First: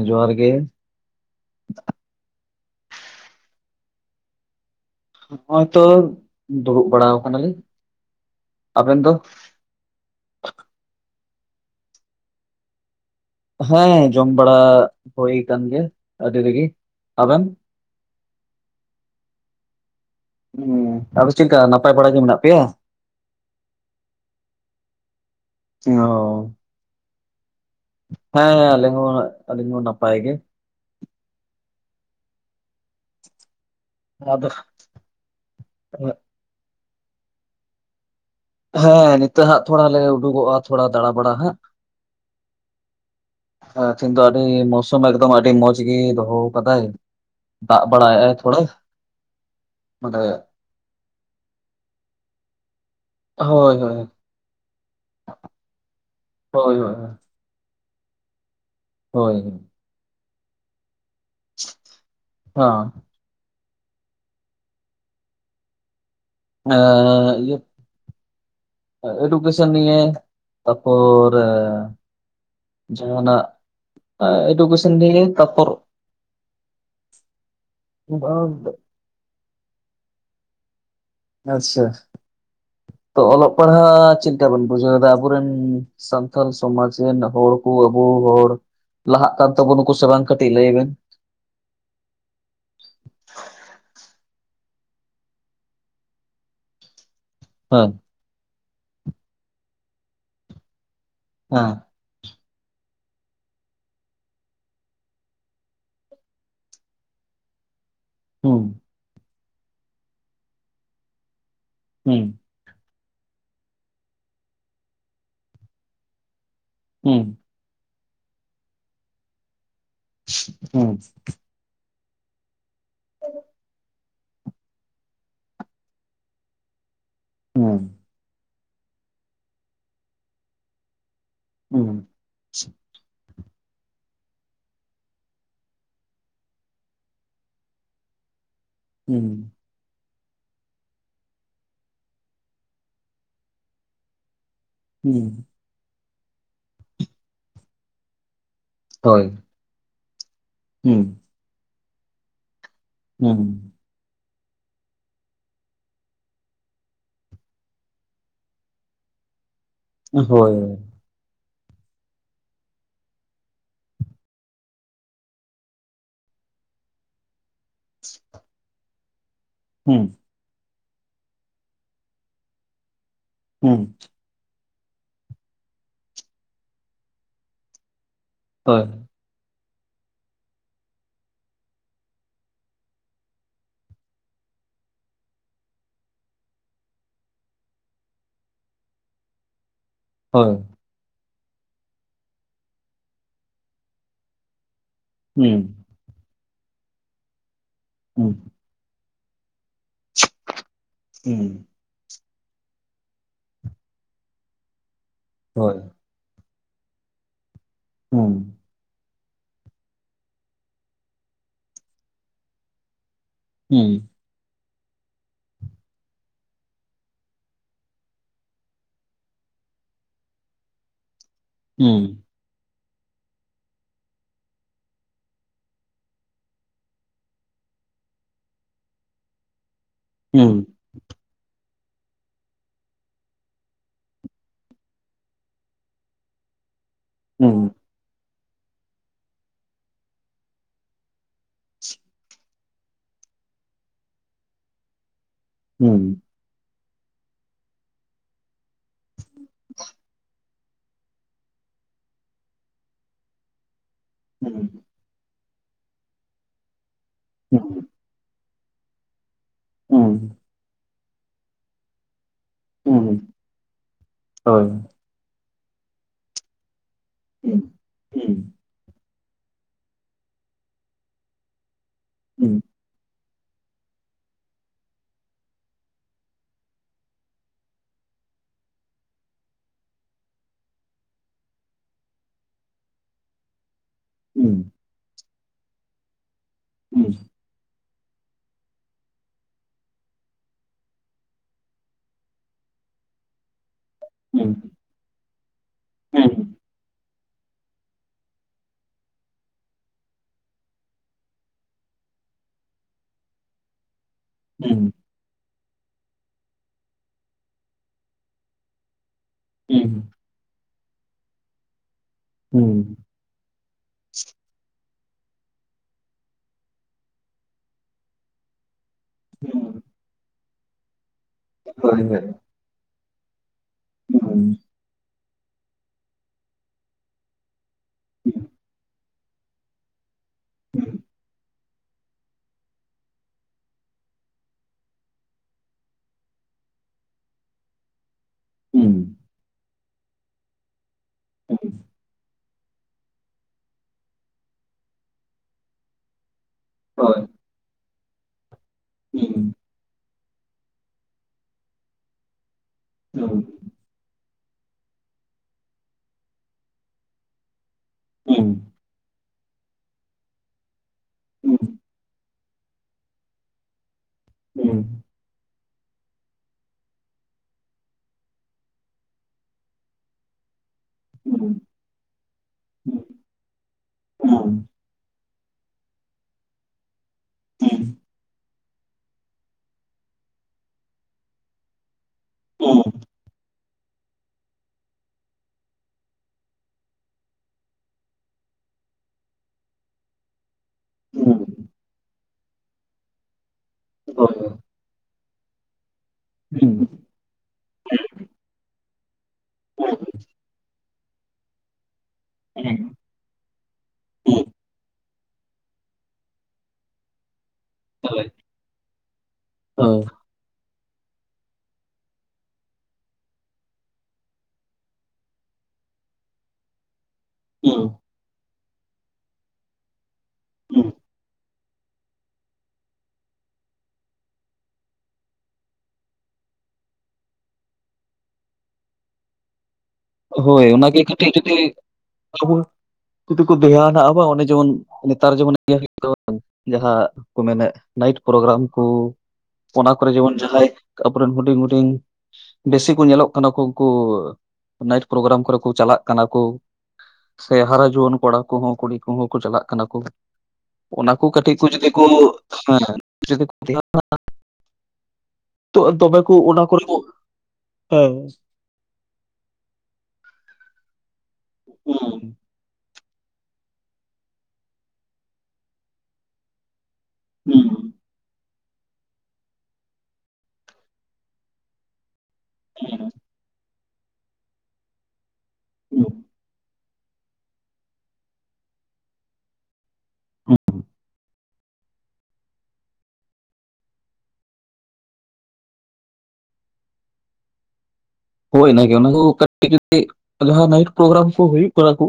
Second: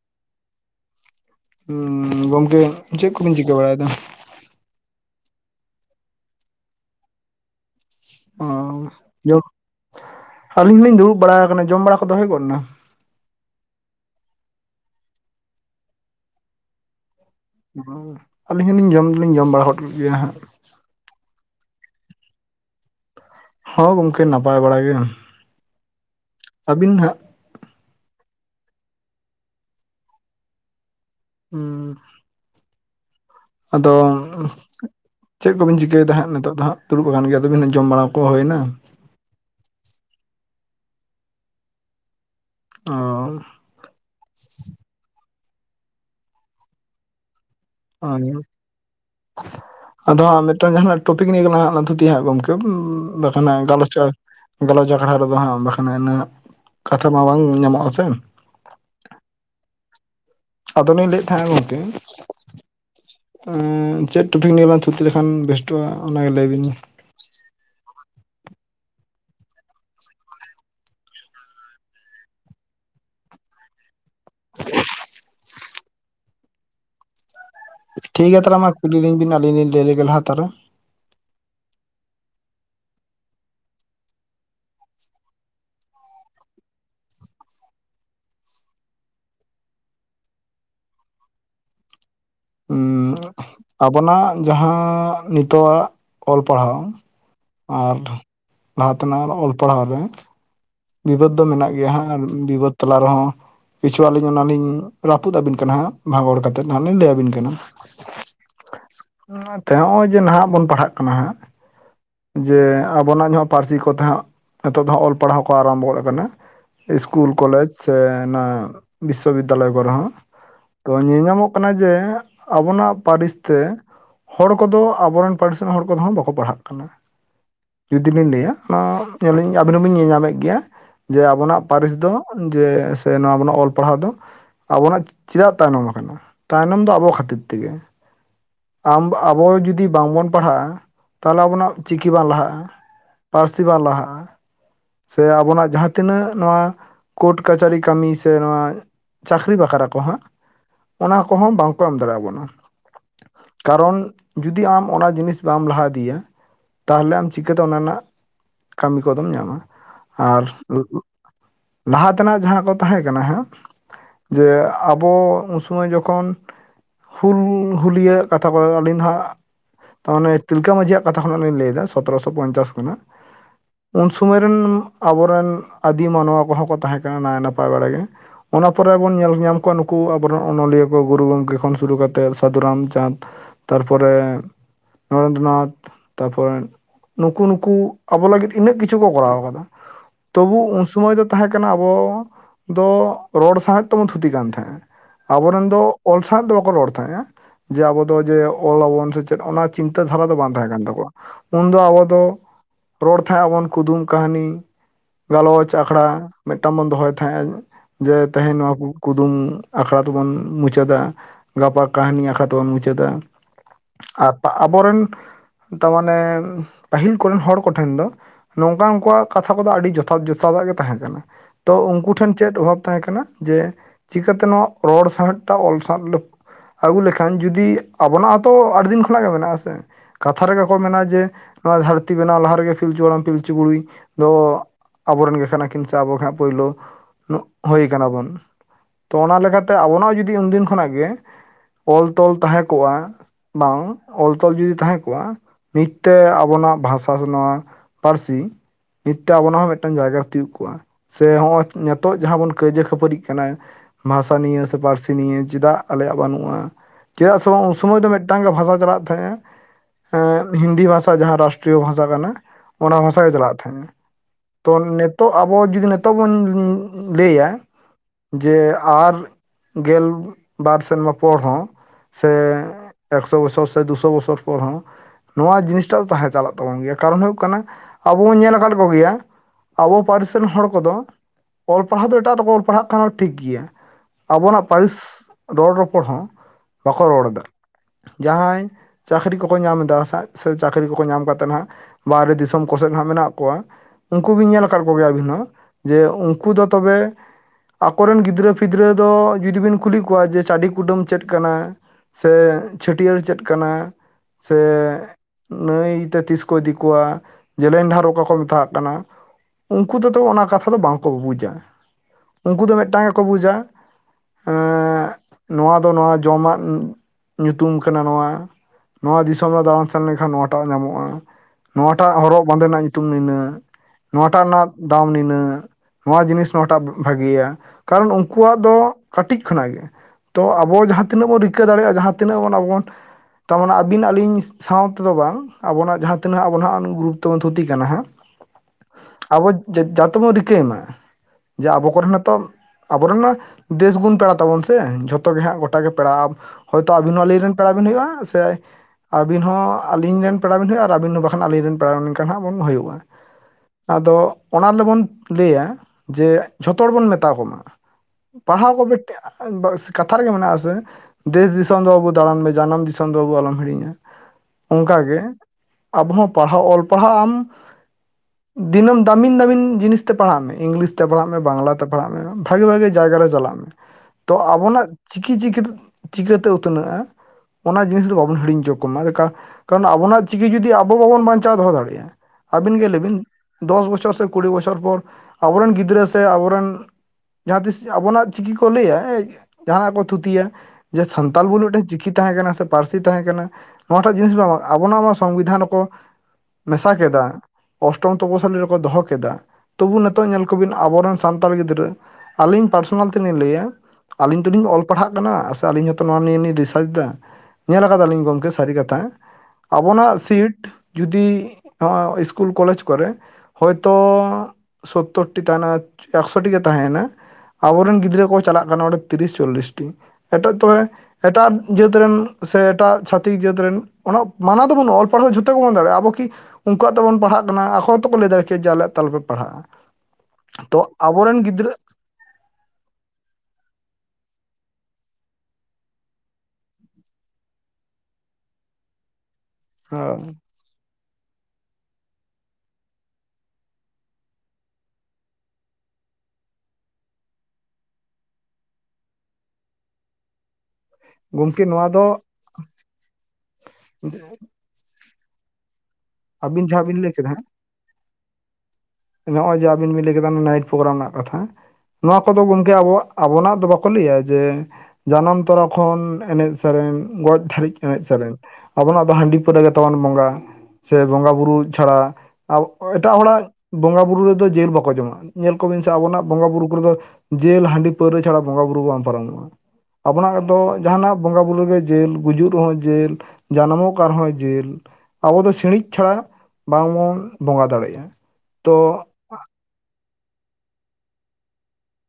ᱡᱚᱦᱟᱨ ᱜᱮ᱾ ᱦᱩᱸ ᱜᱚᱢᱠᱮ ᱪᱮᱜ ᱠᱚᱵᱤᱱ ᱪᱤᱠᱟᱹ ᱵᱟᱲᱟᱭᱫᱟ? ᱦᱚᱸᱜᱼᱚᱭ ᱛᱚ ᱫᱩᱲᱩᱵ ᱵᱟᱲᱟᱣ ᱠᱟᱱᱟᱞᱤᱧ᱾ ᱚ ᱡᱚ ᱟᱹᱞᱤᱧ ᱦᱩᱞᱤᱧ ᱫᱩᱲᱩᱵ ᱵᱟᱲᱟᱣ ᱠᱟᱱᱟ, ᱡᱚᱢ ᱵᱟᱲᱟ ᱠᱚᱫᱚ ᱦᱩᱭ ᱜᱚᱫᱱᱟ? ᱦᱮᱸ ᱡᱚᱢ ᱵᱟᱲᱟ ᱦᱩᱭ ᱠᱟᱱ ᱜᱮᱭᱟ ᱟᱹᱰᱤ ᱨᱮᱜᱤ, ᱟᱵᱮᱱ? ᱟᱹᱞᱤᱧ ᱦᱚᱸᱞᱤᱧ ᱡᱚᱢ ᱫᱩᱞᱤᱧ ᱡᱚᱢ ᱵᱟᱲᱟ ᱦᱚᱫ ᱠᱮᱫ ᱜᱮᱭᱟ ᱦᱟᱸᱜ, ᱦᱩᱸ ᱟᱫᱚ ᱪᱮᱫᱠᱟ ᱱᱟᱯᱟᱭ ᱵᱟᱲᱟ ᱜᱮ ᱢᱮᱱᱟᱜ ᱯᱮᱭᱟ, ᱦᱚᱸ ᱜᱚᱢᱠᱮ ᱱᱟᱯᱟᱭ ᱵᱟᱲᱟ ᱜᱮ, ᱚ ᱟᱹᱵᱤᱱ ᱱᱟᱦᱟᱜ, ᱦᱮᱸ ᱟᱞᱮ ᱦᱚᱸ ᱦᱟᱸᱜ ᱟᱹᱞᱤᱧ ᱦᱚᱸ ᱱᱟᱯᱟᱭ ᱜᱮ, ᱦᱩᱸ ᱟᱫᱚ ᱟᱫᱚ ᱪᱮᱫ ᱠᱚᱵᱤᱱ ᱪᱤᱠᱟᱹᱭᱮᱫᱟ ᱦᱟᱸᱜ ᱱᱤᱛᱚᱜ ᱫᱚ ᱦᱟᱸᱜ, ᱫᱩᱲᱩᱵ ᱟᱠᱟᱱᱜᱮᱭᱟ ᱛᱚᱵᱤᱱ ᱡᱚᱢ ᱵᱟᱲᱟ ᱠᱚ ᱦᱩᱭᱮᱱᱟ, ᱦᱮᱸ ᱱᱤᱛᱚᱜ ᱦᱟᱸᱜ ᱛᱷᱚᱲᱟ ᱞᱮ ᱩᱰᱩᱠᱚᱜᱼᱟ ᱛᱷᱚᱲᱟ ᱫᱟᱬᱟᱵᱟᱬᱟ ᱦᱟᱸᱜ, ᱚ ᱦᱮᱸ ᱛᱤᱦᱤᱱ ᱫᱚ ᱟᱹᱰᱤ ᱢᱳᱥᱩᱢ ᱮᱠᱫᱚᱢ ᱟᱹᱰᱤ ᱢᱚᱸᱡᱽ ᱜᱤ ᱫᱚᱦᱚ ᱠᱟᱫᱟᱭ, ᱫᱟᱜ ᱵᱟᱲᱟᱭᱮᱜ ᱟᱭ ᱛᱷᱚᱲᱟ ᱢᱟᱱᱮ, ᱢᱤᱫ ᱴᱟᱝ ᱡᱟᱦᱟᱸᱱᱟᱜ ᱴᱚᱯᱤᱠ ᱱᱤᱭ ᱜᱮᱞᱟᱝ ᱦᱟᱸᱜ ᱞᱟᱝ ᱛᱷᱩᱛᱤ ᱦᱟᱸᱜ ᱜᱚᱢᱠᱮ ᱵᱟᱠᱷᱟᱱ ᱦᱳᱭ ᱜᱟᱞᱚᱪ ᱦᱳᱭ ᱜᱟᱞᱚᱪ ᱟᱠᱷᱲᱟ ᱨᱮᱫᱚ ᱦᱟᱸᱜ ᱵᱟᱠᱷᱟᱱ ᱤᱱᱟᱹᱜ ᱦᱳᱭ ᱦᱳᱭ ᱠᱟᱛᱷᱟ ᱢᱟ ᱵᱟᱝ ᱧᱟᱢᱚᱜᱼᱟ ᱥᱮ, ᱦᱳᱭ ᱟᱫᱚᱞᱤᱧ ᱞᱟᱹᱭᱮᱫ ᱛᱟᱦᱮᱸᱫ-ᱟ ᱜᱚᱢᱠᱮ, ᱪᱮᱫ ᱴᱚᱯᱤᱠ ᱱᱤᱭᱟᱹ ᱞᱟᱝ ᱛᱷᱩᱛᱤ ᱞᱮᱠᱷᱟᱱ ᱵᱮᱥᱴᱚᱜᱼᱟ, ᱚᱱᱟᱜᱮ ᱞᱟᱹᱭ ᱵᱤᱱ, ᱦᱮᱸ ᱤᱭᱟ, ᱮᱰᱩᱠᱮᱥᱮᱱ ᱱᱤᱭᱮ ᱛᱟᱯᱚᱨ ᱡᱟᱦᱟᱸᱱᱟᱜ, ᱮᱰᱩᱠᱮᱥᱚᱱ ᱱᱤᱭᱟ ᱛᱟᱯᱚᱨ, ᱴᱷᱤᱠ ᱜᱮᱭᱟ ᱛᱟᱦᱚᱞᱮ ᱢᱟ ᱠᱩᱞᱤ ᱞᱤᱧ ᱵᱤᱱ ᱟᱹᱞᱤᱧ ᱞᱤᱧ ᱞᱟᱹᱭ ᱞᱮᱜᱮ ᱞᱟᱦᱟ ᱛᱟᱦᱞᱮ, ᱟᱪᱪᱷᱟ ᱛᱚ ᱚᱞᱚᱜ ᱯᱟᱲᱦᱟ ᱪᱮᱫ ᱞᱮᱠᱟ ᱵᱮᱱ ᱵᱩᱡᱷᱟᱹᱣᱫᱟ ᱟᱵᱚᱨᱮᱱ, ᱥᱟᱱᱛᱟᱞ ᱥᱚᱢᱟᱡᱽ ᱨᱮᱱ ᱟᱵᱚ ᱟᱵᱚ ᱟᱵᱚ ᱦᱚᱲ, ᱞᱟᱦᱟᱜ ᱠᱟᱱ ᱛᱟᱵᱚᱱᱟᱠᱚ ᱥᱮ ᱵᱟᱝ ᱠᱟᱹᱴᱤᱡ ᱞᱟᱹᱭ ᱵᱮᱱ, ᱟᱵᱚᱱᱟᱜ ᱡᱟᱦᱟᱸ ᱱᱤᱛᱚᱜᱟᱜ ᱚᱞ ᱯᱟᱲᱦᱟᱣ, ᱦᱮᱸ ᱟᱨ ᱞᱟᱦᱟ ᱛᱮᱱᱟᱜ ᱚᱞ ᱯᱟᱲᱦᱟᱣ ᱨᱮ, ᱵᱤᱵᱟᱹᱫ ᱫᱚ ᱢᱮᱱᱟᱜ ᱦᱮᱸ ᱜᱮᱭᱟ ᱦᱟᱸᱜ ᱟᱨ ᱵᱤᱵᱟᱹᱫ, ᱛᱟᱞᱟ ᱨᱮᱦᱚᱸ ᱠᱤᱪᱷᱩ ᱟᱹᱞᱤᱧ ᱚᱱᱟ ᱞᱤᱧ ᱨᱟᱹᱯᱩᱫ ᱟᱹᱵᱤᱱ ᱠᱟᱱᱟ ᱦᱟᱸᱜ ᱵᱷᱟᱸᱜᱚᱲ ᱠᱟᱛᱮᱫ ᱦᱟᱸᱜ ᱞᱤᱧ ᱞᱟᱹᱭ ᱟᱹᱵᱤᱱ ᱠᱟᱱᱟ, ᱦᱩᱸ ᱮᱱᱟᱛᱮ ᱦᱚᱸᱜᱼᱚᱭ ᱡᱮ ᱱᱟᱦᱟᱜ ᱵᱚᱱ ᱯᱟᱲᱦᱟᱜ ᱠᱟᱱᱟ ᱦᱟᱸᱜ, ᱦᱩᱸ, ᱡᱮ ᱟᱵᱚᱱᱟᱜ ᱡᱟᱦᱟᱸ ᱯᱟᱹᱨᱥᱤ ᱠᱚ ᱛᱮ ᱦᱟᱸᱜ ᱱᱤᱛᱚᱜ ᱫᱚ ᱚᱞ ᱯᱟᱲᱦᱟᱣ ᱠᱚ ᱟᱨᱟᱢᱵᱷᱚ ᱜᱚᱫ ᱠᱟᱱᱟ, ᱤᱥᱠᱩᱞ ᱦᱩᱸ ᱠᱚᱞᱮᱡᱽ ᱥᱮ ᱚᱱᱟ ᱵᱤᱥᱥᱚ ᱵᱤᱫᱽᱫᱟᱞᱚᱭ ᱠᱚᱨᱮ ᱦᱚᱸ ᱦᱩᱸ ᱛᱚ ᱧᱮᱞᱧᱟᱢᱚᱜ, ᱚᱱᱮ ᱡᱮ ᱟᱵᱚᱱᱟᱜ ᱯᱟᱹᱨᱤᱥ ᱛᱮ, ᱦᱚᱲ ᱠᱚᱫᱚ ᱟᱵᱚᱨᱮᱱ ᱯᱟᱨᱥᱳᱱᱟᱞ ᱦᱚᱲ ᱠᱚᱫᱚ ᱦᱟᱸᱜ ᱵᱟᱠᱚ ᱯᱟᱲᱦᱟᱜ ᱠᱟᱱᱟ, ᱦᱮᱸ, ᱡᱩᱫᱤ ᱵᱤᱱ ᱞᱟᱹᱭᱟ ᱚᱸᱻ ᱧᱮᱞᱤᱧ ᱟᱵᱤᱱ ᱦᱚᱸᱵᱤᱱ ᱧᱮᱞᱧᱟᱢᱮᱫ ᱜᱮᱭᱟ ᱡᱮ ᱟᱵᱚᱱᱟᱜ, ᱯᱟᱹᱨᱤᱥ ᱦᱩᱸ ᱫᱚ ᱡᱮ ᱥᱮ ᱱᱚᱣᱟ ᱟᱵᱚᱱᱟᱜ ᱚᱞ ᱯᱟᱲᱦᱟᱣ ᱫᱚ, ᱟᱵᱚᱱᱟᱜ ᱪᱮᱫᱟᱜ ᱛᱟᱭᱱᱚᱢ ᱟᱠᱟᱱᱟ ᱛᱟᱭᱱᱚᱢ ᱫᱚ ᱟᱵᱚ ᱠᱷᱟᱹᱛᱤᱨ ᱛᱮᱜᱮ, ᱟᱢ ᱟᱵᱚ ᱦᱩᱸ ᱡᱩᱫᱤ ᱵᱟᱝᱵᱚᱱ ᱯᱟᱲᱦᱟᱜᱼᱟ, ᱛᱟᱦᱚᱞᱮ ᱟᱵᱚᱱᱟᱜ ᱪᱤᱠᱤ ᱵᱟᱝ ᱞᱟᱦᱟᱜᱼᱟ, ᱯᱟᱹᱨᱥᱤ ᱵᱟᱝ ᱞᱟᱦᱟᱜᱼᱟ, ᱥᱮ ᱦᱩᱸ ᱟᱵᱚᱱᱟᱜ ᱡᱟᱦᱟᱸ ᱛᱤᱱᱟᱹᱜ ᱱᱚᱣᱟ ᱠᱳᱨᱴ ᱠᱟᱪᱟᱹᱨᱤ ᱠᱟᱹᱢᱤ ᱥᱮ ᱱᱚᱣᱟ ᱦᱳᱭ ᱪᱟ ᱠᱤᱨᱤ ᱵᱟᱠᱷᱨᱟ ᱠᱚᱦᱟᱸᱜ ᱦᱩᱸ ᱚᱱᱟ ᱠᱚᱦᱚᱸ ᱵᱟᱝ ᱠᱚ ᱮᱢ ᱫᱟᱲᱮᱭᱟᱵᱚᱱᱟ, ᱦᱩᱸ ᱠᱟᱨᱚᱱ ᱡᱩᱫᱤ ᱟᱢ ᱚᱱᱟ ᱡᱤᱱᱤᱥ ᱵᱟᱢ ᱞᱟᱦᱟ ᱤᱫᱤᱭᱟ, ᱛᱟᱦᱞᱮ ᱟᱢ ᱪᱤᱠᱟᱹᱛᱮ ᱚᱱᱟ ᱨᱮᱱᱟᱜ ᱠᱟᱹᱢᱤ ᱠᱚᱫᱚᱢ ᱧᱟᱢᱟ? ᱟᱨ ᱦᱳᱭ ᱞᱟᱦᱟ ᱛᱮᱱᱟᱜ ᱡᱟᱦᱟᱸ ᱠᱚ ᱛᱟᱦᱮᱸ ᱠᱟᱱᱟ ᱦᱟᱸᱜ ᱡᱮ ᱟᱵᱚ ᱩᱱ ᱥᱚᱢᱚᱭ ᱡᱚᱠᱷᱚᱱ ᱦᱩᱞ ᱦᱩᱞᱤᱭᱟᱹᱜ ᱠᱟᱛᱷᱟ ᱠᱚ ᱟᱹᱞᱤᱧ ᱫᱚ ᱦᱟᱸᱜ ᱦᱩᱸ ᱢᱚᱱᱮ ᱛᱤᱞᱠᱟᱹ ᱢᱟᱹᱡᱷᱤᱭᱟᱜ ᱠᱟᱛᱷᱟ ᱠᱷᱚᱱᱟᱜ ᱞᱤᱧ ᱞᱟᱹᱭᱫᱟ ᱥᱚᱛᱨᱚ ᱯᱚᱧᱪᱟᱥ ᱠᱷᱚᱱᱟᱜ᱾ ᱦᱩᱸ ᱩᱱ ᱥᱚᱢᱚᱭ ᱨᱮᱱ ᱟᱵᱚᱨᱮᱱ ᱟᱹᱫᱤ ᱢᱟᱱᱣᱟ ᱠᱚᱦᱚᱸ ᱠᱚ ᱛᱟᱦᱮᱸ ᱠᱟᱱᱟ ᱱᱟᱭ ᱱᱟᱯᱟᱭ ᱵᱟᱲᱟ ᱜᱮ᱾ ᱚᱱᱟ ᱦᱳᱭ ᱯᱚᱨᱮ ᱵᱚᱱ ᱧᱮᱞ ᱧᱟᱢ ᱠᱚᱣᱟ ᱱᱩᱠᱩ ᱟᱵᱚᱨᱮᱱ ᱚᱱᱚᱞᱤᱭᱟᱹ ᱠᱚ ᱜᱩᱨᱩ ᱜᱚᱢᱠᱮ ᱠᱷᱚᱱ ᱥᱩᱨᱩ ᱠᱟᱛᱮᱫ ᱥᱟᱹᱫᱷᱩ ᱨᱟᱢᱪᱟᱸᱫᱽ ᱛᱟᱨᱯᱚᱨᱮ ᱱᱚᱨᱮᱱᱫᱨᱚᱱᱟᱛᱷ ᱛᱟᱯᱚᱨᱮ ᱱᱩᱠᱩ ᱱᱩᱠᱩ ᱟᱵᱚ ᱞᱟᱹᱜᱤᱫ ᱤᱱᱟᱹᱜ ᱠᱤᱪᱷᱩ ᱠᱚ ᱠᱚᱨᱟᱣ ᱠᱟᱫᱟ ᱦᱳᱭ ᱛᱚᱵᱩ ᱩᱱ ᱥᱚᱢᱚᱭ ᱫᱚ ᱛᱟᱦᱮᱸ ᱠᱟᱱᱟ ᱟᱵᱚ ᱫᱚ ᱨᱚᱲ ᱥᱟᱶᱦᱮᱫ ᱛᱮᱵᱚᱱ ᱛᱷᱩᱛᱤ ᱠᱟᱱ ᱛᱟᱦᱮᱸᱜᱼᱟ ᱦᱩᱸ ᱟᱵᱚᱨᱮᱱ ᱫᱚ ᱚᱞ ᱥᱟᱶᱦᱮᱫ ᱫᱚ ᱵᱟᱠᱚ ᱨᱚᱲ ᱛᱟᱦᱮᱸᱜᱼᱟ, ᱡᱮ ᱟᱵᱚ ᱫᱚ ᱦᱩᱸ ᱡᱮ ᱚᱞ ᱟᱵᱚᱱ ᱥᱮ ᱪᱮᱫ ᱚᱱᱟ ᱪᱤᱱᱛᱟᱹ ᱫᱷᱟᱨᱟ ᱫᱚ ᱵᱟᱝ ᱛᱟᱦᱮᱸ ᱠᱟᱱ ᱛᱟᱠᱚᱣᱟ ᱦᱩᱸ ᱩᱱ ᱫᱚ ᱟᱵᱚ ᱫᱚ ᱨᱚᱲ ᱛᱟᱦᱮᱸᱜ ᱟᱵᱚᱱ ᱠᱩᱫᱩᱢ ᱠᱟᱹᱦᱱᱤ ᱜᱟᱞᱚᱪ ᱦᱳᱭ ᱟᱠᱷᱲᱟ ᱢᱤᱫᱴᱟᱝ ᱵᱚᱱ ᱫᱚᱦᱚᱭ ᱛᱟᱦᱮᱸᱜᱼᱟ ᱡᱮ ᱦᱩᱸ ᱛᱮᱦᱮᱧ ᱱᱚᱣᱟ ᱠᱚ ᱠᱩᱫᱩᱢ ᱟᱠᱷᱲᱟ ᱫᱚᱵᱚᱱ ᱢᱩᱪᱟᱹᱫᱟ ᱜᱟᱯᱟ ᱠᱟᱹᱦᱱᱤ ᱟᱠᱷᱲᱟ ᱛᱮᱵᱚᱱ ᱢᱩᱪᱟᱹᱫᱟ᱾ ᱦᱩᱸ ᱟᱨ ᱟᱵᱚᱨᱮᱱ ᱛᱟ ᱢᱟᱱᱮ ᱯᱟᱹᱦᱤᱞ ᱠᱚᱨᱮᱱ ᱦᱚᱲ ᱠᱚᱴᱷᱮᱱ ᱫᱚ ᱱᱚᱝᱠᱟᱱ ᱠᱩᱣᱟᱜ ᱠᱟᱛᱷᱟ ᱠᱚᱫᱚ ᱟᱹᱰᱤ ᱡᱚᱛᱷᱟ ᱡᱚᱛᱷᱟᱛᱟᱜ ᱜᱮ ᱛᱟᱦᱮᱸ ᱠᱟᱱᱟ, ᱛᱚ ᱩᱝᱠᱩ ᱴᱷᱮᱱ ᱪᱮᱫ ᱚᱵᱷᱟᱵᱽ ᱛᱟᱦᱮᱸ ᱠᱟᱱᱟ? ᱡᱮ ᱪᱤᱠᱟᱹᱛᱮ ᱱᱚᱣᱟ ᱨᱚᱲ ᱥᱟᱶᱦᱮᱫ ᱴᱟᱜ ᱚᱞ ᱥᱟᱶ ᱞᱟᱠ ᱟᱹᱜᱩ ᱞᱮᱠᱷᱟᱱ ᱡᱩᱫᱤ ᱟᱵᱚᱱᱟᱜ ᱦᱚᱸᱛᱚ ᱟᱹᱰᱤ ᱫᱤᱱ ᱠᱷᱚᱱᱟᱜ ᱜᱮ ᱢᱮᱱᱟᱜᱼᱟ ᱥᱮ᱾ ᱠᱟᱛᱷᱟ ᱨᱮᱜᱮ ᱠᱚ ᱢᱮᱱᱟ ᱡᱮ ᱱᱚᱣᱟ ᱫᱷᱟᱹᱨᱛᱤ ᱵᱮᱱᱟᱣ ᱞᱟᱦᱟ ᱨᱮᱜᱮ ᱯᱤᱞᱪᱩ ᱦᱟᱲᱟᱢ ᱯᱤᱞ ᱪᱩ ᱵᱩᱲᱤ ᱫᱚ ᱟᱵᱚᱨᱮᱱ ᱜᱮ ᱠᱟᱱᱟ ᱠᱤᱱ ᱥᱮ ᱟᱵᱚ ᱜᱮ ᱦᱟᱸᱜ ᱯᱳᱭᱞᱳ ᱱᱩᱜ ᱦᱩᱭ ᱠᱟᱱᱟ ᱵᱚᱱ ᱛᱚ ᱚᱱᱟ ᱞᱮᱠᱟᱛᱮ ᱟᱵᱚᱱᱟᱜ ᱡᱩᱫᱤ ᱩᱱᱫᱤᱱ ᱠᱷᱚᱱᱟᱜ ᱜᱮ ᱚᱞ ᱛᱚᱞ ᱛᱟᱦᱮᱸ ᱠᱚᱜᱼᱟ ᱵᱟᱝ ᱚᱞ ᱛᱚᱞ ᱡᱩᱫᱤ ᱛᱟᱦᱮᱸ ᱠᱚᱜᱼᱟ᱾ ᱱᱤᱛᱛᱮ ᱟᱵᱚᱱᱟᱜ ᱵᱷᱟᱥᱟ ᱥᱮ ᱱᱚᱣᱟ ᱯᱟᱹᱨᱥᱤ ᱱᱤᱛᱛᱮ ᱟᱵᱚᱱᱟᱜ ᱦᱚᱸ ᱢᱤᱫᱴᱟᱱ ᱡᱟᱭᱜᱟ ᱛᱤᱭᱩᱜ ᱠᱚᱜᱼᱟ᱾ ᱥᱮ ᱦᱚᱸᱜᱼᱚ ᱧᱮᱛᱚᱜ ᱡᱟᱦᱟᱸ ᱵᱚᱱ ᱠᱟᱹᱭᱡᱟᱹ ᱠᱷᱟᱹᱯᱟᱹᱨᱤᱜ ᱠᱟᱱᱟ ᱵᱷᱟᱥᱟ ᱱᱤᱭᱮ ᱥᱮ ᱯᱟᱹᱨᱥᱤ ᱱᱤᱭᱮ ᱪᱮᱫᱟᱜ? ᱟᱞᱮᱭᱟᱜ ᱵᱟᱹᱱᱩᱜᱼᱟ, ᱪᱮᱫᱟᱜ ᱥᱮ ᱵᱟᱝ ᱩᱱᱥᱚᱢᱚᱭ ᱫᱚ ᱢᱤᱫᱴᱟᱝ ᱜᱮ ᱵᱷᱟᱥᱟ ᱪᱟᱞᱟᱜ ᱛᱟᱦᱮᱜᱼᱟ ᱮᱸ ᱦᱤᱱᱫᱤ ᱵᱷᱟᱥᱟ ᱡᱟᱦᱟᱸ ᱨᱟᱥᱴᱨᱤᱭᱚ ᱵᱷᱟᱥᱟ ᱠᱟᱱᱟ ᱚᱱᱟ ᱵᱷᱟᱥᱟᱜ ᱪᱟᱞᱟᱜ ᱛᱟᱦᱮᱜᱼᱟ ᱛᱚ ᱱᱤᱛ ᱛᱚ ᱟᱵᱚ ᱡᱩᱫᱤ ᱱᱤᱛᱚᱜ ᱵᱚᱱ ᱞᱟᱹᱭᱟ ᱡᱮ ᱟᱨ ᱜᱮᱞ ᱵᱟᱨ ᱥᱮᱨᱢᱟ ᱯᱚᱨ ᱦᱚᱸ ᱥᱮ ᱮᱠᱥᱚ ᱵᱚᱪᱷᱚᱨ ᱥᱮ ᱫᱩᱥᱚ ᱵᱚᱥᱚᱨ ᱯᱚᱨ ᱦᱚᱸ ᱱᱚᱣᱟ ᱡᱤᱱᱤᱥᱴᱟᱜ ᱫᱚ ᱛᱟᱦᱮᱸ ᱪᱟᱞᱟᱜ ᱛᱟᱵᱚᱱ ᱜᱮᱭᱟ, ᱠᱟᱨᱚᱱ ᱦᱩᱭᱩᱜ ᱠᱟᱱᱟ ᱟᱵᱚ ᱵᱚᱱ ᱧᱮᱞᱟᱠᱟᱫ ᱠᱚᱜᱮᱭᱟ ᱟᱵᱚ ᱯᱟᱹᱨᱤᱥ ᱨᱮᱱ ᱦᱚᱲ ᱠᱚᱫᱚ ᱚᱞ ᱯᱟᱲᱦᱟᱣ ᱫᱚ ᱮᱴᱟᱜ ᱫᱚᱠᱚ ᱚᱞ ᱯᱟᱲᱦᱟᱜ ᱠᱟᱱᱟ ᱴᱷᱤᱠ ᱜᱮᱭᱟ᱾ ᱟᱵᱚᱱᱟᱜ ᱯᱟᱹᱨᱤᱥ ᱨᱚᱲ ᱨᱚᱯᱚᱲ ᱦᱚᱸ ᱵᱟᱠᱚ ᱨᱚᱲᱫᱟ᱾ ᱡᱟᱦᱟᱸᱭ ᱪᱟᱹᱠᱨᱤ ᱠᱚᱠᱚ ᱧᱟᱢᱫᱟ ᱥᱮ ᱪᱟᱹᱠᱨᱤ ᱠᱚᱠᱚ ᱧᱟᱢ ᱠᱟᱛᱮ ᱱᱟᱦᱟᱜ ᱵᱟᱦᱨᱮ ᱫᱤᱥ ᱫᱚᱢ ᱠᱚ ᱥᱮᱫ ᱱᱟᱦᱟᱜ ᱢᱮᱱᱟᱜ ᱠᱚᱣᱟ, ᱩᱱᱠᱩ ᱵᱤᱱ ᱧᱮᱞᱟᱠᱟᱜ ᱠᱚᱜᱮᱭᱟ ᱟᱵᱤᱱ ᱦᱚᱸ ᱡᱮ ᱩᱱᱠᱩ ᱫᱚ ᱛᱚᱵᱮ ᱟᱠᱚᱨᱮᱱ ᱜᱤᱫᱽᱨᱟᱹ-ᱯᱤᱫᱽᱨᱟᱹ ᱫᱚ ᱡᱩᱫᱤ ᱵᱤᱱ ᱠᱩᱞᱤ ᱠᱚᱣᱟ ᱡᱮ ᱪᱟᱹᱰᱤ ᱠᱩᱴᱟᱹᱢ ᱪᱮᱫ ᱠᱟᱱᱟ? ᱥᱮ ᱪᱷᱟᱹᱴᱭᱟᱹᱨ ᱪᱮᱫ ᱠᱟᱱᱟ? ᱥᱮ ᱱᱟᱹᱭᱛᱮ ᱛᱤᱥ ᱠᱚ ᱤᱫᱤ ᱠᱚᱣᱟ? ᱡᱮᱞᱮᱧ ᱰᱟᱦᱟᱨ ᱚᱠᱟ ᱠᱚ ᱢᱮᱛᱟᱜ ᱠᱟᱱᱟ? ᱩᱱᱠᱩ ᱫᱚ ᱛᱚ ᱚᱱᱟ ᱠᱟᱛᱷᱟ ᱫᱚ ᱵᱟᱝᱠᱚ ᱵᱩᱡᱟ᱾ ᱩᱱᱠᱩ ᱫᱚ ᱢᱤᱫᱴᱟᱝ ᱜᱮᱠᱚ ᱵᱩᱡᱟ᱾ ᱮᱸᱻ ᱱᱚᱣᱟ ᱫᱚ ᱱᱚᱣᱟ ᱡᱚᱢᱟᱜ ᱧᱩᱛᱩᱢ ᱠᱟᱱᱟ᱾ ᱱᱚᱣᱟ ᱱᱚᱣᱟ ᱫᱤᱥᱚᱢ ᱨᱮ ᱫᱟᱬᱟᱱ ᱥᱮᱱ ᱞᱮᱱ ᱠᱷᱟᱱ ᱱᱚᱣᱟ ᱴᱟᱜ ᱧᱟᱢᱚᱜᱼᱟ ᱱᱚᱣᱟ ᱴᱟᱜ ᱦᱚᱨᱚᱜ ᱵᱟᱸᱫᱮ ᱨᱮᱱᱟᱜ ᱧᱩᱛᱩᱢ ᱱᱤᱱᱟᱹᱜ᱾ ᱱᱚᱣᱟ ᱴᱟᱜ ᱨᱮᱱᱟᱜ ᱫᱟᱢ ᱱᱤᱱᱟᱹᱜ ᱱᱚᱣᱟ ᱡᱤᱱᱤᱥ ᱱᱚᱣᱟ ᱴᱟᱜ ᱵᱷᱟᱹᱜᱤᱭᱟ᱾ ᱠᱟᱨᱚᱱ ᱩᱱᱠᱩ ᱣᱟᱜ ᱫᱚ ᱠᱟᱹᱴᱤᱡ ᱠᱷᱚᱱᱟᱜ ᱜᱮ ᱛᱚ ᱟᱵᱚ ᱡᱟᱦᱟᱸ ᱛᱤᱱᱟᱹᱜ ᱵᱚᱱ ᱨᱤᱠᱟᱹ ᱫᱟᱲᱮᱭᱟᱜᱼᱟ ᱡᱟᱦᱟᱸ ᱛᱱᱟᱹᱜ ᱵᱚᱱ ᱟᱵᱚᱱ ᱛᱟᱨ ᱢᱟᱱᱮ ᱟᱵᱤᱱ ᱟᱹᱞᱤᱧ ᱥᱟᱶ ᱛᱮᱫᱚ ᱵᱟᱝ ᱟᱵᱚᱱᱟᱜ ᱡᱟᱦᱟᱸ ᱛᱤᱱᱟᱹᱜ ᱟᱵᱚ ᱱᱟᱜ ᱜᱩᱨᱩᱯ ᱛᱮ ᱵᱚᱱ ᱛᱷᱩᱛᱤ ᱠᱟᱱᱟ ᱦᱟᱸᱜ ᱟᱵᱚ ᱡᱟᱛᱮ ᱵᱚᱱ ᱨᱤᱠᱟᱹᱭ ᱢᱟ᱾ ᱡᱮ ᱟᱵᱚ ᱠᱚᱨᱮᱱ ᱦᱚᱸ ᱛᱚ᱾ ᱟᱵᱚ ᱨᱮᱱ ᱢᱟ ᱫᱮᱥ ᱜᱩᱱ ᱯᱮᱲᱟ ᱛᱟᱵᱚᱱ ᱥᱮ ᱡᱷᱚᱛᱚ ᱜᱮ ᱦᱟᱸᱜ ᱜᱚᱴᱟ ᱜᱮ ᱯᱮᱲᱟᱜᱼᱟ ᱦᱳᱭ ᱛᱳ ᱟᱵᱤᱱ ᱦᱚᱸ ᱟᱞᱤᱧ ᱨᱮᱱ ᱯᱮᱲᱟ ᱵᱤᱱ ᱦᱩᱭᱩᱜᱼᱟ ᱥᱮ ᱟᱹᱵᱤᱱ ᱦᱚᱸ ᱟᱹᱞᱤᱧ ᱨᱮᱱ ᱯᱮᱲᱟ ᱵᱤᱱ ᱦᱳᱭᱳᱜᱼᱟ ᱟᱨ ᱟᱹᱵᱤᱱ ᱵᱟᱠᱷᱟᱱ ᱟᱹᱞᱤᱧ ᱨᱮᱱ ᱯᱮᱲᱟ ᱠᱷᱟᱜ ᱦᱟᱸᱜ ᱵᱚᱱ ᱦᱳᱭᱳᱜᱼᱟ᱾ ᱦᱩᱸ ᱟᱫᱚ ᱚᱱᱟ ᱫᱚᱵᱚᱱ ᱞᱟᱹᱭᱟ ᱡᱮ ᱡᱷᱚᱛᱚ ᱦᱚᱲ ᱵᱚᱱ ᱢᱮᱛᱟ ᱠᱚᱢᱟ᱾ ᱯᱟᱲᱦᱟᱣ ᱠᱚ ᱵᱮᱴ ᱠᱟᱛᱷᱟ ᱨᱮᱜᱮ ᱢᱮᱱᱟᱜᱼᱟᱥᱮ ᱫᱮᱥ ᱫᱤᱥᱚᱢ ᱫᱚ ᱵᱟᱵᱚ ᱫᱟᱬᱟᱱ ᱡᱟᱱᱟᱢ ᱫᱤᱥᱚᱢ ᱫᱚᱵᱚ ᱟᱞᱚᱢ ᱦᱤᱲᱤᱧᱟ᱾ ᱚᱱᱠᱟᱜ ᱜᱮ ᱟᱵᱚ ᱦᱚᱸ ᱯᱟᱲᱦᱟᱣ ᱚᱞ ᱯᱟᱲᱦᱟᱣ ᱟᱢ ᱫᱤᱱᱟᱹᱢ ᱫᱟᱹᱟᱢᱤᱱ ᱫᱟᱹᱟᱢᱤᱱ ᱡᱤᱱᱤᱥ ᱛᱮ ᱯᱟᱲᱦᱟᱜ ᱢᱮ ᱤᱝᱞᱤᱥ ᱛᱮ ᱯᱟᱲᱦᱟᱜ ᱢᱮ ᱵᱟᱝᱞᱟᱛᱮ ᱯᱟᱲᱦᱟᱜ ᱢᱮ ᱵᱷᱟᱜᱤ ᱵᱷᱟᱜᱤ ᱡᱟᱭᱜᱟ ᱨᱮ ᱪᱟᱞᱟᱜ ᱢᱮ ᱛᱚ ᱟᱵᱚᱱᱟᱜ ᱪᱤᱠᱤ ᱪᱤᱠᱤᱛᱮ ᱪᱤᱠᱟᱹᱛᱮ ᱩᱛᱱᱟᱹᱜᱼᱟ ᱚᱱᱟ ᱡᱤᱱᱤᱥ ᱫᱚ ᱵᱟᱵᱚᱱ ᱦᱤᱲᱤᱧ [unintelligible] ᱚᱱᱟ ᱞᱮᱠᱟ ᱠᱟᱨᱚᱱ ᱟᱵᱚᱱᱟᱜ ᱪᱤᱠᱤ ᱡᱩᱫᱤ ᱟᱵᱚ ᱵᱟᱵᱚᱱ ᱵᱟᱧᱪᱟᱣ ᱫᱚᱦᱚ ᱫᱟᱲᱮᱭᱟᱜᱼᱟ ᱟᱹᱵᱤᱱ ᱜᱮ ᱞᱮᱵᱤᱱ ᱫᱚᱥ ᱵᱚᱪᱷᱚᱨ ᱥᱮ ᱠᱩᱲᱤ ᱵᱚᱪᱷᱚᱨ ᱯᱚᱨ ᱟᱵᱚᱨᱮᱱ ᱜᱤᱫᱽᱨᱟᱹ ᱥᱮ ᱟᱵᱚᱨᱮᱱ ᱡᱟᱦᱟᱸ ᱛᱤᱥ ᱟᱵᱚᱱᱟᱜ ᱪᱤᱠᱤ ᱠᱚ ᱞᱟᱹᱭᱟ ᱡᱟᱦᱟᱸᱱᱟᱜ ᱠᱚ ᱛᱷᱩᱛᱤᱭᱟ᱾ ᱡᱮ ᱥᱟᱱᱛᱟᱞ ᱵᱚᱞᱮ ᱢᱤᱫᱴᱮᱱ ᱪᱤᱠᱤ ᱛᱟᱦᱮᱸ ᱠᱟᱱᱟ ᱥᱮ ᱯᱟᱹᱨᱥᱤ ᱛᱟᱦᱮᱸ ᱠᱟᱱᱟ ᱱᱚᱣᱟᱴᱟᱜ ᱡᱤᱱᱤᱥ ᱦᱩᱸ, [unintelligible] ᱟᱵᱚᱱᱟᱜ ᱢᱟ ᱥᱚᱝᱵᱤᱫᱷᱟᱱ ᱨᱮᱠᱚ ᱦᱮᱸ, ᱦᱮᱸ, ᱢᱮᱥᱟ ᱠᱮᱫᱟ᱾ ᱚᱥᱴᱚᱢ ᱛᱚᱵᱚ ᱥᱟᱞᱤ ᱨᱮᱠᱚ ᱫᱚᱦᱚ ᱠᱮᱫᱟ ᱛᱚᱵᱩ ᱱᱤᱛᱚᱜ ᱧᱮᱞ ᱠᱚᱵᱤᱱ ᱟᱵᱚᱨᱮᱱ ᱥᱟᱱᱛᱟᱲ ᱜᱤᱫᱽᱨᱟᱹ ᱟᱹᱞᱤᱧ ᱯᱟᱨᱥᱚᱱᱟᱞ ᱞᱤᱧ ᱞᱟᱹᱭᱟ ᱟᱹᱞᱤᱧ ᱛᱚᱞᱤᱧ ᱚᱞ ᱯᱟᱲᱦᱟᱜ ᱠᱟᱱᱟ ᱥᱮ ᱟᱹᱞᱤᱧ ᱦᱚᱸᱛᱚ ᱱᱚᱣᱟ ᱱᱤᱭᱟᱹ ᱞᱤᱧ ᱨᱤᱥᱟᱨᱪ ᱫᱟ᱾ ᱧᱮᱞ ᱦᱳᱭ, ᱦᱳᱭ, ᱦᱩᱸ, ᱦᱩᱸ, ᱠᱟᱫᱟᱞᱤᱧ ᱦᱳᱭ ᱚᱱᱟᱜᱮ ᱜᱚᱝᱠᱮ ᱥᱟᱹᱨᱤ ᱠᱟᱛᱷᱟ ᱟᱵᱚᱱᱟᱜ ᱥᱤᱴ ᱡᱩᱫᱤ ᱱᱚᱣᱟ ᱤᱥᱠᱩᱞ ᱠᱚᱞᱮᱡᱽ ᱠᱚᱨᱮ ᱦᱚᱭᱛᱳ ᱥᱳᱛᱛᱳᱨᱴᱤ ᱛᱟᱦᱮᱸᱱᱟ ᱮᱠᱥᱚ ᱴᱤ ᱜᱮ ᱛᱟᱦᱮᱱᱟ ᱟᱵᱚᱨᱮᱱ ᱜᱤᱫᱽᱨᱟᱹ ᱠᱚ ᱪᱟᱞᱟᱜ ᱠᱟᱱᱟ ᱚᱸᱰᱮ ᱛᱤᱨᱤᱥ ᱪᱚᱞᱞᱤᱥᱴᱤ ᱮᱴᱟᱜ ᱛᱚ ᱮᱴᱟᱜ ᱡᱟᱹᱛ ᱨᱮᱱ ᱥᱮ ᱮᱴᱟᱜ ᱪᱷᱟᱹᱛᱤᱠ ᱡᱟᱹᱛ ᱨᱮᱱ ᱚᱱᱟ ᱢᱟᱱᱟ ᱫᱚ ᱵᱟᱹᱱᱩᱜᱼᱟ ᱚᱞ ᱯᱟᱲᱦᱟᱣ [unintelligible] ᱡᱷᱚᱛᱚ ᱜᱮᱵᱚᱱ ᱫᱟᱲᱮᱭᱟᱜᱼᱟ ᱟᱵᱚ ᱠᱤ ᱩᱱᱠᱩᱣᱟᱜ ᱛᱮᱵᱚᱱ ᱯᱟᱲᱦᱟᱜ ᱠᱟᱱᱟ ᱟᱠᱚ ᱦᱚᱸᱛᱚᱠᱚ ᱞᱟᱹᱭ ᱫᱟᱲᱮ ᱠᱮᱭᱟ ᱡᱮ ᱟᱞᱮᱭᱟᱜ ᱛᱮ ᱟᱞᱮ ᱯᱟᱲᱦᱟᱜᱼᱟ। ᱦᱳᱭ ᱛᱚ ᱚᱱᱟᱜᱮ ᱠᱟᱹᱴᱤᱡ ᱟᱵᱚᱨᱮᱱ ᱡᱩᱫᱤ ᱜᱤᱫᱽᱨᱟᱹ [unintelligible] ᱟᱵᱚ ᱩᱠᱩ ᱫᱚ ᱠᱚ ᱫᱷᱮᱭᱟ ᱱᱟᱜᱼᱟ ᱵᱟ ᱚᱱᱮ ᱡᱮᱢᱚᱱ ᱱᱮᱛᱟᱨ ᱡᱮᱢᱚᱱ ᱤᱭᱟᱹ ᱦᱩᱭᱩᱜ [unintelligible] ᱛᱟᱵᱚᱱ ᱫᱚ ᱡᱟᱦᱟᱸ ᱠᱚ ᱢᱮᱱᱮᱫ ᱱᱟᱭᱤᱴ ᱯᱨᱳᱜᱨᱟᱢ ᱠᱚ ᱚᱱᱟ ᱠᱚᱨᱮ ᱡᱮᱢᱚᱱ ᱦᱮᱸ ᱡᱟᱦᱟᱸᱭ ᱟᱵᱚᱨᱮᱱ ᱦᱩᱰᱤᱧ ᱦᱩᱰᱤᱧ ᱵᱮᱥᱤ ᱠᱚ ᱧᱮᱞᱚᱜ ᱠᱟᱱᱟ ᱠᱚ ᱩᱱᱠᱩ ᱱᱟᱭᱤᱴ ᱯᱨᱳᱜᱨᱟᱢ ᱠᱚᱨᱮ ᱠᱚ ᱪᱟᱞᱟᱜ ᱠᱟᱱᱟ ᱠᱚ᱾ ᱥᱮ ᱦᱟᱨᱟ ᱡᱩᱣᱟᱹᱱ ᱠᱚᱲᱟ ᱠᱚᱦᱚᱸ ᱠᱩᱲᱤ ᱠᱚᱦᱚᱸ ᱠᱚ ᱪᱟᱞᱟᱜ ᱠᱟᱱᱟ ᱠᱚ᱾ ᱚᱱᱟ ᱠᱚ ᱠᱟᱹᱴᱤᱡ ᱠᱚ ᱜᱚᱢᱠᱮ ᱡᱩᱫᱤ ᱱᱚᱣᱟ ᱠᱚ ᱫᱚ ᱦᱮᱸ [unintelligible] ᱡᱩᱫᱤ ᱠᱚ ᱫᱷᱮᱭᱟᱱ ᱱᱟ ᱛᱚ ᱛᱚᱵᱮ ᱠᱚ ᱚᱱᱟ ᱟᱹᱵᱤᱱ ᱠᱚᱨᱮ ᱡᱟᱦᱟᱸ ᱠᱚ ᱵᱤᱱ ᱞᱟᱹᱭ ᱠᱮᱫᱟ ᱦᱮᱸ ᱱᱚᱜᱼᱚᱭ ᱡᱮ ᱟᱵᱤᱱ ᱵᱤᱱ ᱞᱟᱹᱭ ᱠᱮᱫᱟ ᱱᱟᱭᱤᱴ ᱯᱨᱳᱜᱨᱟᱢ ᱨᱮᱱᱟᱜ ᱠᱟᱛᱷᱟ ᱦᱩᱸ ᱱᱚᱣᱟ ᱠᱚᱫᱚ ᱜᱚᱝᱠᱮ ᱟᱵᱚᱣᱟᱜ ᱟᱵᱚᱱᱟᱜ ᱫᱚ ᱵᱟᱠᱚ ᱞᱟᱹᱭᱟ ᱡᱮ ᱡᱟᱱᱟᱢ ᱛᱚᱨᱟ ᱠᱷᱚᱱ ᱮᱱᱮᱡ ᱥᱮᱨᱮᱧᱼᱼ ᱜᱚᱡ ᱦᱩᱸ ᱫᱷᱟᱹᱨᱤᱡ ᱮᱱᱮᱡ ᱥᱮᱨᱮᱧ। ᱟᱵᱚᱱᱟᱜ ᱫᱚ ᱦᱟᱺᱰᱤ ᱯᱟᱹᱣᱨᱟᱹ ᱜᱮ ᱛᱟᱵᱚᱱ ᱵᱚᱸᱜᱟ ᱥᱮ ᱵᱚᱸᱜᱟ ᱵᱩᱨᱩ ᱪᱷᱟᱲᱟ ᱮᱴᱟᱜ ᱦᱚᱲᱟᱜ, ᱵᱚᱸᱜᱟᱼᱵᱩᱨᱩ ᱨᱮᱫᱚ ᱡᱮᱞ ᱵᱟᱠᱚ ᱡᱚᱢᱟ ᱧᱮᱞ ᱠᱚᱵᱤᱱ ᱥᱮ ᱟᱵᱚᱱᱟᱜ ᱵᱚᱸᱜᱟᱼᱵᱩᱨᱩ ᱠᱚᱨᱮ ᱫᱚ, ᱡᱮᱞ ᱦᱟᱺᱰᱤ ᱯᱟᱹᱣᱨᱟᱹ ᱪᱷᱟᱲᱟ ᱵᱚᱸᱜᱟ ᱵᱩᱨᱩ ᱵᱟᱝ ᱯᱟᱨᱚᱢᱚᱜᱼᱟ ᱟᱵᱚᱱᱟᱜ ᱦᱩᱸ ᱫᱚ ᱡᱟᱦᱱᱟᱜ ᱵᱚᱸᱜᱟ ᱵᱩ ᱩᱱᱜᱮ ᱡᱮᱞ ᱜᱩᱡᱩᱜ ᱨᱮᱦᱚᱸ ᱡᱮᱞ ᱡᱟᱱᱟᱢᱚᱜ ᱠᱟᱱ ᱨᱮᱦᱚᱸᱭ ᱡᱮᱞ, ᱟᱵᱚ ᱫᱚ ᱥᱤᱬᱤᱡ ᱪᱷᱟᱲᱟ ᱵᱟᱝᱵᱚᱱ ᱵᱚᱸᱜᱟ ᱫᱟᱲᱮᱭᱟᱜᱼᱟ। ᱦᱳᱭ ᱛᱚ ᱚᱱᱟᱜᱮ ᱚᱱᱟ ᱠᱚ ᱠᱟᱹᱴᱤᱡ ᱡᱩᱫᱤ ᱡᱟᱦᱟᱸ ᱱᱟᱭᱤᱴ ᱯᱨᱳᱜᱨᱟᱢ ᱠᱩ ᱦᱩᱭᱩᱜ ᱠᱟᱱᱟ ᱠᱩ,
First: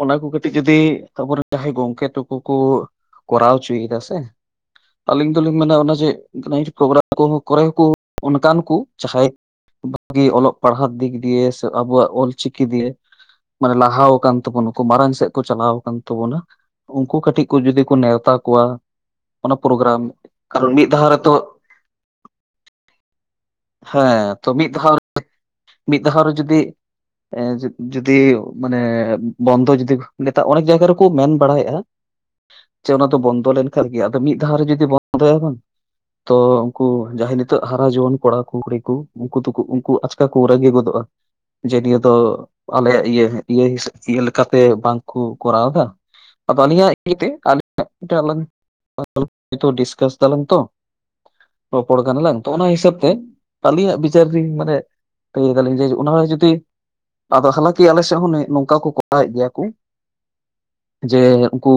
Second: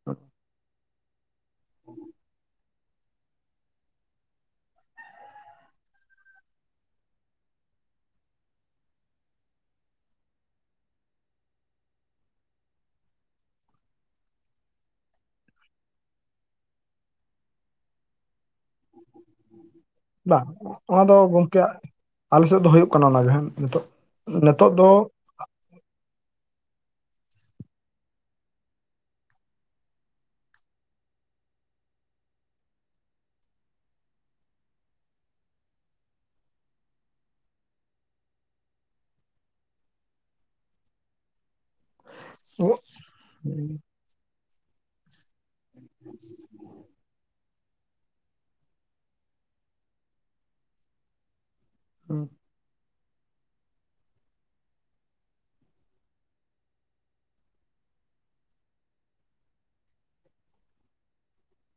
ᱚᱱᱟ ᱠᱚ ᱠᱟᱹᱴᱤᱡ ᱡᱚᱫᱤ ᱟᱵᱚᱨᱮᱱ ᱡᱟᱦᱟᱸᱭ ᱜᱚᱢᱠᱮ ᱛᱟᱠᱚ ᱠᱚ ᱠᱚᱨᱟᱣ ᱦᱚᱪᱚᱭᱮᱫᱟ ᱥᱮ, ᱟᱹᱞᱤᱧ ᱫᱚᱞᱤᱧ ᱢᱮᱱᱟ ᱚᱱᱟ ᱡᱮ ᱠᱟᱺᱡ ᱠᱳᱵᱨᱟ ᱠᱚᱦᱚᱸ ᱠᱚᱨᱮ ᱜᱮ ᱠᱩ ᱚᱱᱠᱟᱱ ᱠᱩ ᱡᱟᱦᱟᱸᱭ, ᱵᱷᱟᱜᱤ ᱚᱞᱚᱜ ᱯᱟᱲᱦᱟᱜ ᱫᱤᱠ ᱫᱤᱭᱮ ᱥᱮ ᱟᱵᱚᱣᱟᱜ ᱚᱞᱪᱤᱠᱤ ᱫᱤᱭᱮ, ᱢᱟᱱᱮ ᱞᱟᱦᱟᱣ ᱟᱠᱟᱱ ᱛᱟᱵᱚᱱᱟᱠᱚ ᱢᱟᱲᱟᱝ ᱥᱮᱫ ᱠᱚ ᱪᱟᱞᱟᱣ ᱟᱠᱟᱱ ᱛᱟᱵᱚᱱᱟ ᱩᱱᱠᱩ ᱠᱟᱹᱴᱤᱡ ᱠᱚ ᱡᱩᱫᱤ ᱠᱚ ᱱᱮᱣᱛᱟ ᱠᱚᱣᱟ ᱚᱱᱟ ᱯᱨᱳᱜᱨᱟᱢ, ᱵᱟ ᱠᱟᱨᱚᱱ ᱢᱤᱫ ᱚᱱᱟ ᱫᱷᱟᱣ ᱫᱚ ᱨᱮᱛᱚ ᱜᱚᱢᱠᱮ ᱟᱞᱮ ᱥᱮᱫ ᱫᱚ ᱦᱩᱭᱩᱜ ᱠᱟᱱᱟ ᱚᱱᱟᱜᱮ ᱦᱮᱸ ᱦᱮᱸ ᱛᱚ ᱱᱤᱛᱳᱜ ᱢᱤᱫ ᱫᱷᱟᱣ ᱨᱮ ᱢᱤᱫ ᱫᱷᱟᱣ ᱨᱮ ᱡᱩᱫᱤ, ᱮᱸ ᱡᱩᱫᱤ ᱢᱟᱱᱮ ᱵᱚᱱᱫᱚ ᱡᱩᱫᱤ ᱱᱮᱛᱟᱨ ᱚᱱᱮᱠ ᱡᱟᱭᱜᱟ ᱨᱮᱠᱚ ᱢᱮᱱ ᱵᱟᱲᱟᱭᱮᱜᱼᱟ, [unintelligible] ᱡᱮ ᱚᱱᱟ ᱫᱚ ᱵᱚᱱᱫᱚ ᱞᱮᱱᱠᱷᱟᱱ ᱜᱮ ᱟᱫᱚ ᱢᱤᱫ ᱫᱷᱟᱣ ᱨᱮ ᱡᱩᱫᱤ ᱵᱚᱱᱫᱚᱭᱟᱭ ᱵᱟᱝ, ᱛᱚ ᱩᱱᱠᱩ ᱡᱟᱦᱟᱸᱭ ᱱᱤᱛᱚᱜ ᱦᱟᱨᱟ ᱡᱩᱣᱟᱹᱱ ᱠᱚᱲᱟᱠᱩ ᱠᱩᱲᱤ ᱠᱩ, ᱩᱱᱠᱩ ᱫᱚᱠᱩ ᱩᱱᱠᱩ ᱟᱪᱠᱟ ᱠᱚ ᱨᱟᱹᱜᱤ ᱜᱚᱫᱚᱜᱼᱟ। ᱡᱮ ᱱᱤᱭᱟᱹ ᱫᱚ ᱟᱞᱮᱭᱟᱜ ᱤᱭᱟᱹ ᱤᱭᱟᱹ ᱤᱭᱟᱹ ᱞᱮᱠᱟᱛᱮ ᱵᱟᱝ, ᱠᱚ ᱠᱚᱨᱟᱣ ᱫᱟ, ᱟᱫᱚ ᱟᱹᱞᱤᱧᱟᱜ ᱤᱭᱟᱹᱭ ᱛᱮ ᱟᱞᱤᱧ [inaudible] ᱰᱤᱥᱠᱟᱥ ᱫᱟᱞᱟᱝ ᱛᱚ, ᱨᱚᱯᱚᱲ ᱠᱟᱱᱟ ᱞᱟᱝ ᱛᱚ ᱚᱱᱟ ᱦᱤᱥᱟᱹᱵ ᱛᱮ ᱟᱹᱞᱤᱧᱟᱜ ᱵᱤ ᱡᱟᱹᱨᱨᱤ ᱢᱟᱱᱮ ᱞᱟᱹᱭ ᱫᱟᱞᱤᱧ ᱡᱮ ᱚᱱᱟ ᱦᱚᱸ ᱡᱩᱫᱤ, ᱟᱫᱚ ᱦᱟᱞᱟᱠᱤ ᱟᱞᱮ ᱥᱮᱫ ᱦᱚᱸ ᱱᱚᱝᱠᱟ ᱠᱚ ᱠᱚᱨᱟᱣᱮᱫ ᱜᱮᱭᱟ ᱠᱩ, ᱡᱮ ᱩᱱᱠᱩ